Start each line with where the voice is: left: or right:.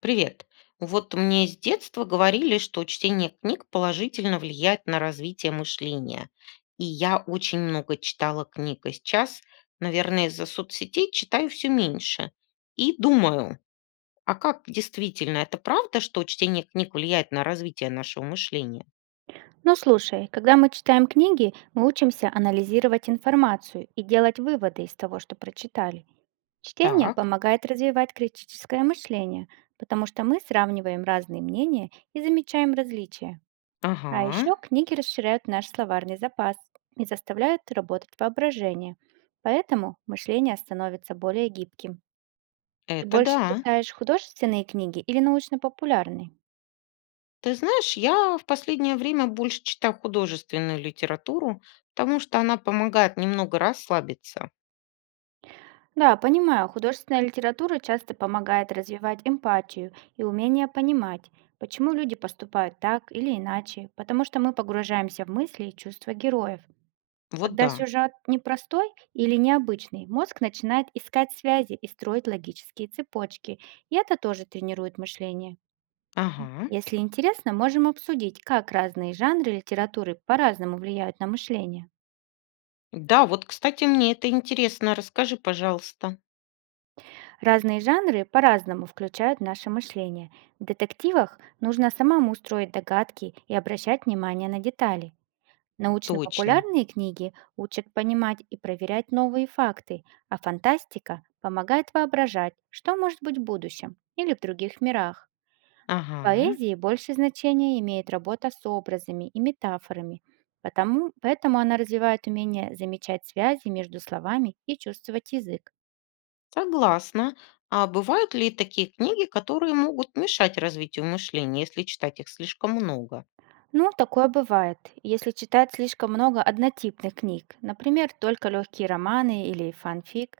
left: Привет. Вот мне с детства говорили, что чтение книг положительно влияет на развитие мышления. И я очень много читала книг. И сейчас, наверное, из-за соцсетей читаю все меньше. И думаю, а как действительно, это правда, что чтение книг влияет на развитие нашего мышления?
right: Ну слушай, когда мы читаем книги, мы учимся анализировать информацию и делать выводы из того, что прочитали. Чтение
left: Так,
right: помогает развивать критическое мышление, потому что мы сравниваем разные мнения и замечаем различия. А
left: ага,
right: еще книги расширяют наш словарный запас и заставляют работать воображение. Поэтому мышление становится более гибким. Ты
left: это
right: больше
left: да.
right: читаешь художественные книги или научно-популярные?
left: Ты знаешь, я в последнее время больше читаю художественную литературу, потому что она помогает немного расслабиться.
right: Да, понимаю, художественная литература часто помогает развивать эмпатию и умение понимать, почему люди поступают так или иначе, потому что мы погружаемся в мысли и чувства героев.
left: Вот
right: Когда
left: да.
right: сюжет непростой или необычный, мозг начинает искать связи и строить логические цепочки, и это тоже тренирует мышление.
left: Ага.
right: Если интересно, можем обсудить, как разные жанры литературы по-разному влияют на мышление.
left: Да, вот, кстати, мне это интересно. Расскажи, пожалуйста.
right: Разные жанры по-разному включают наше мышление. В детективах нужно самому строить догадки и обращать внимание на детали.
left: Точно.
right: Научно-популярные книги учат понимать и проверять новые факты, а фантастика помогает воображать, что может быть в будущем или в других мирах. В
left: Ага.
right: поэзии больше значения имеет работа с образами и метафорами, поэтому она развивает умение замечать связи между словами и чувствовать язык.
left: Согласна. А бывают ли такие книги, которые могут мешать развитию мышления, если читать их слишком много?
right: Ну, такое бывает, если читать слишком много однотипных книг, например, только легкие романы или фанфик,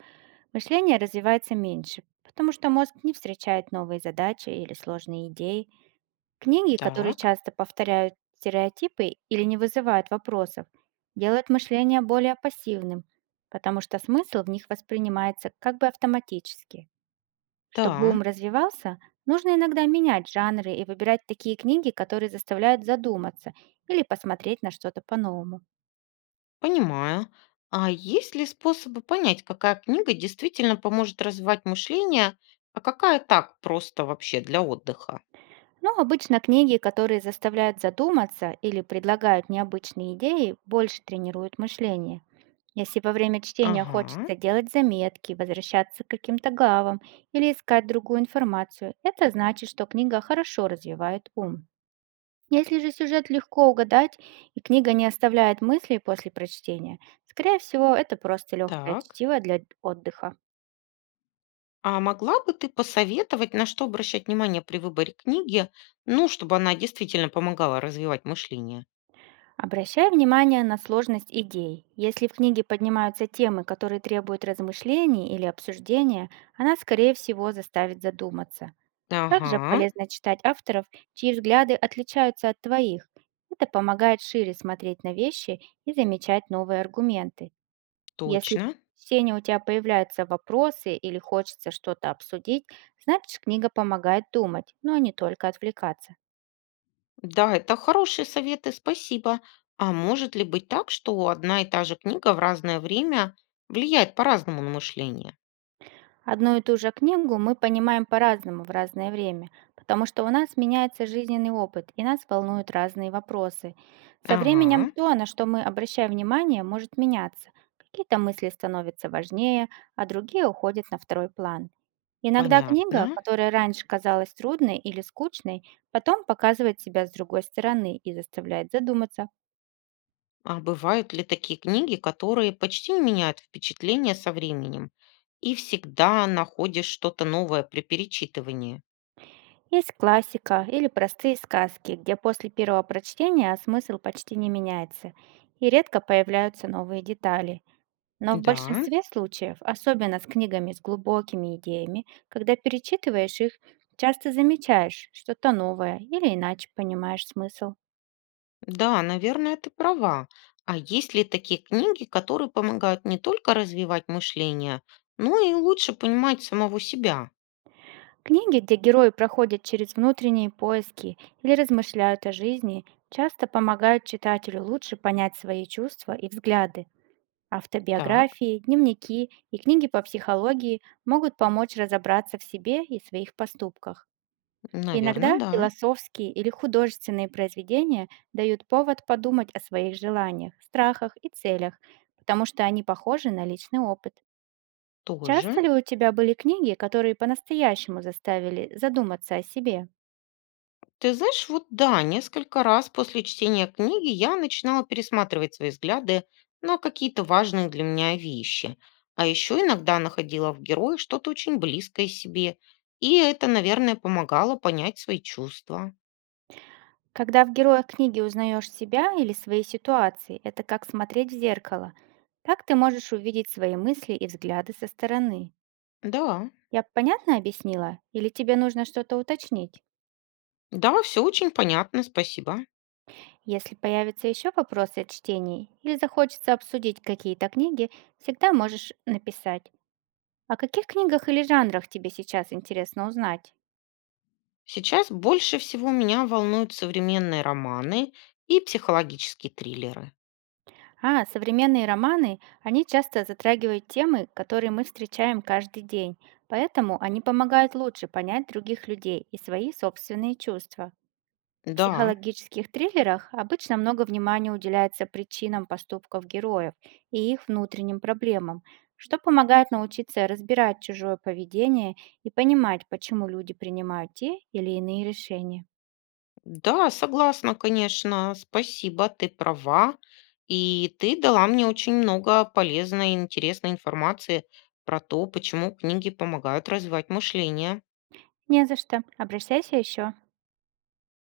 right: мышление развивается меньше, потому что мозг не встречает новые задачи или сложные идеи. Книги, которые
left: Так.
right: часто повторяют стереотипы или не вызывают вопросов, делают мышление более пассивным, потому что смысл в них воспринимается как бы автоматически.
left: Да,
right: Чтобы ум развивался, нужно иногда менять жанры и выбирать такие книги, которые заставляют задуматься или посмотреть на что-то по-новому.
left: понимаю. А есть ли способы понять, какая книга действительно поможет развивать мышление, а какая так просто вообще для отдыха?
right: Но обычно книги, которые заставляют задуматься или предлагают необычные идеи, больше тренируют мышление. Если во время чтения
left: Ага.
right: хочется делать заметки, возвращаться к каким-то главам или искать другую информацию, это значит, что книга хорошо развивает ум. Если же сюжет легко угадать и книга не оставляет мыслей после прочтения, скорее всего, это просто легкое
left: Так.
right: чтиво для отдыха.
left: А могла бы ты посоветовать, на что обращать внимание при выборе книги, ну, чтобы она действительно помогала развивать мышление?
right: Обращай внимание на сложность идей. Если в книге поднимаются темы, которые требуют размышлений или обсуждения, она, скорее всего, заставит задуматься. Также
left: Ага,
right: полезно читать авторов, чьи взгляды отличаются от твоих. Это помогает шире смотреть на вещи и замечать новые аргументы. Если
left: точно.
right: в чтении у тебя появляются вопросы или хочется что-то обсудить, значит книга помогает думать, но не только отвлекаться.
left: Да, это хорошие советы, спасибо. А может ли быть так, что одна и та же книга в разное время влияет по-разному на мышление?
right: Одну и ту же книгу мы понимаем по-разному в разное время, потому что у нас меняется жизненный опыт и нас волнуют разные вопросы. Со временем
left: Ага,
right: то, на что мы обращаем внимание, может меняться. Какие-то мысли становятся важнее, а другие уходят на второй план. Иногда книга,
left: понятно.
right: которая раньше казалась трудной или скучной, потом показывает себя с другой стороны и заставляет задуматься.
left: А бывают ли такие книги, которые почти не меняют впечатление со временем и всегда находишь что-то новое при перечитывании?
right: Есть классика или простые сказки, где после первого прочтения смысл почти не меняется и редко появляются новые детали. Но в
left: Да.
right: большинстве случаев, особенно с книгами с глубокими идеями, когда перечитываешь их, часто замечаешь что-то новое или иначе понимаешь смысл.
left: Да, наверное, ты права. А есть ли такие книги, которые помогают не только развивать мышление, но и лучше понимать самого себя?
right: Книги, где герои проходят через внутренние поиски или размышляют о жизни, часто помогают читателю лучше понять свои чувства и взгляды.
left: Так,
right: Автобиографии, дневники и книги по психологии могут помочь разобраться в себе и своих поступках.
left: наверное,
right: Иногда
left: да,
right: философские или художественные произведения дают повод подумать о своих желаниях, страхах и целях, потому что они похожи на личный опыт. Часто
left: тоже.
right: ли у тебя были книги, которые по-настоящему заставили задуматься о себе?
left: Ты знаешь, вот да, несколько раз после чтения книги я начинала пересматривать свои взгляды на какие-то важные для меня вещи. А еще иногда находила в герое что-то очень близкое себе. И это, наверное, помогало понять свои чувства.
right: Когда в героях книги узнаешь себя или свои ситуации, это как смотреть в зеркало. Так ты можешь увидеть свои мысли и взгляды со стороны.
left: Да,
right: Я понятно объяснила? Или тебе нужно что-то уточнить?
left: да, все очень понятно, спасибо.
right: Если появятся еще вопросы от чтений, или захочется обсудить какие-то книги, всегда можешь написать. О каких книгах или жанрах тебе сейчас интересно узнать?
left: Сейчас больше всего меня волнуют современные романы и психологические триллеры.
right: А, современные романы, они часто затрагивают темы, которые мы встречаем каждый день, поэтому они помогают лучше понять других людей и свои собственные чувства. В
left: Да,
right: психологических триллерах обычно много внимания уделяется причинам поступков героев и их внутренним проблемам, что помогает научиться разбирать чужое поведение и понимать, почему люди принимают те или иные решения.
left: да, согласна, конечно. Спасибо, ты права. И ты дала мне очень много полезной и интересной информации про то, почему книги помогают развивать мышление.
right: Не за что. Обращайся еще.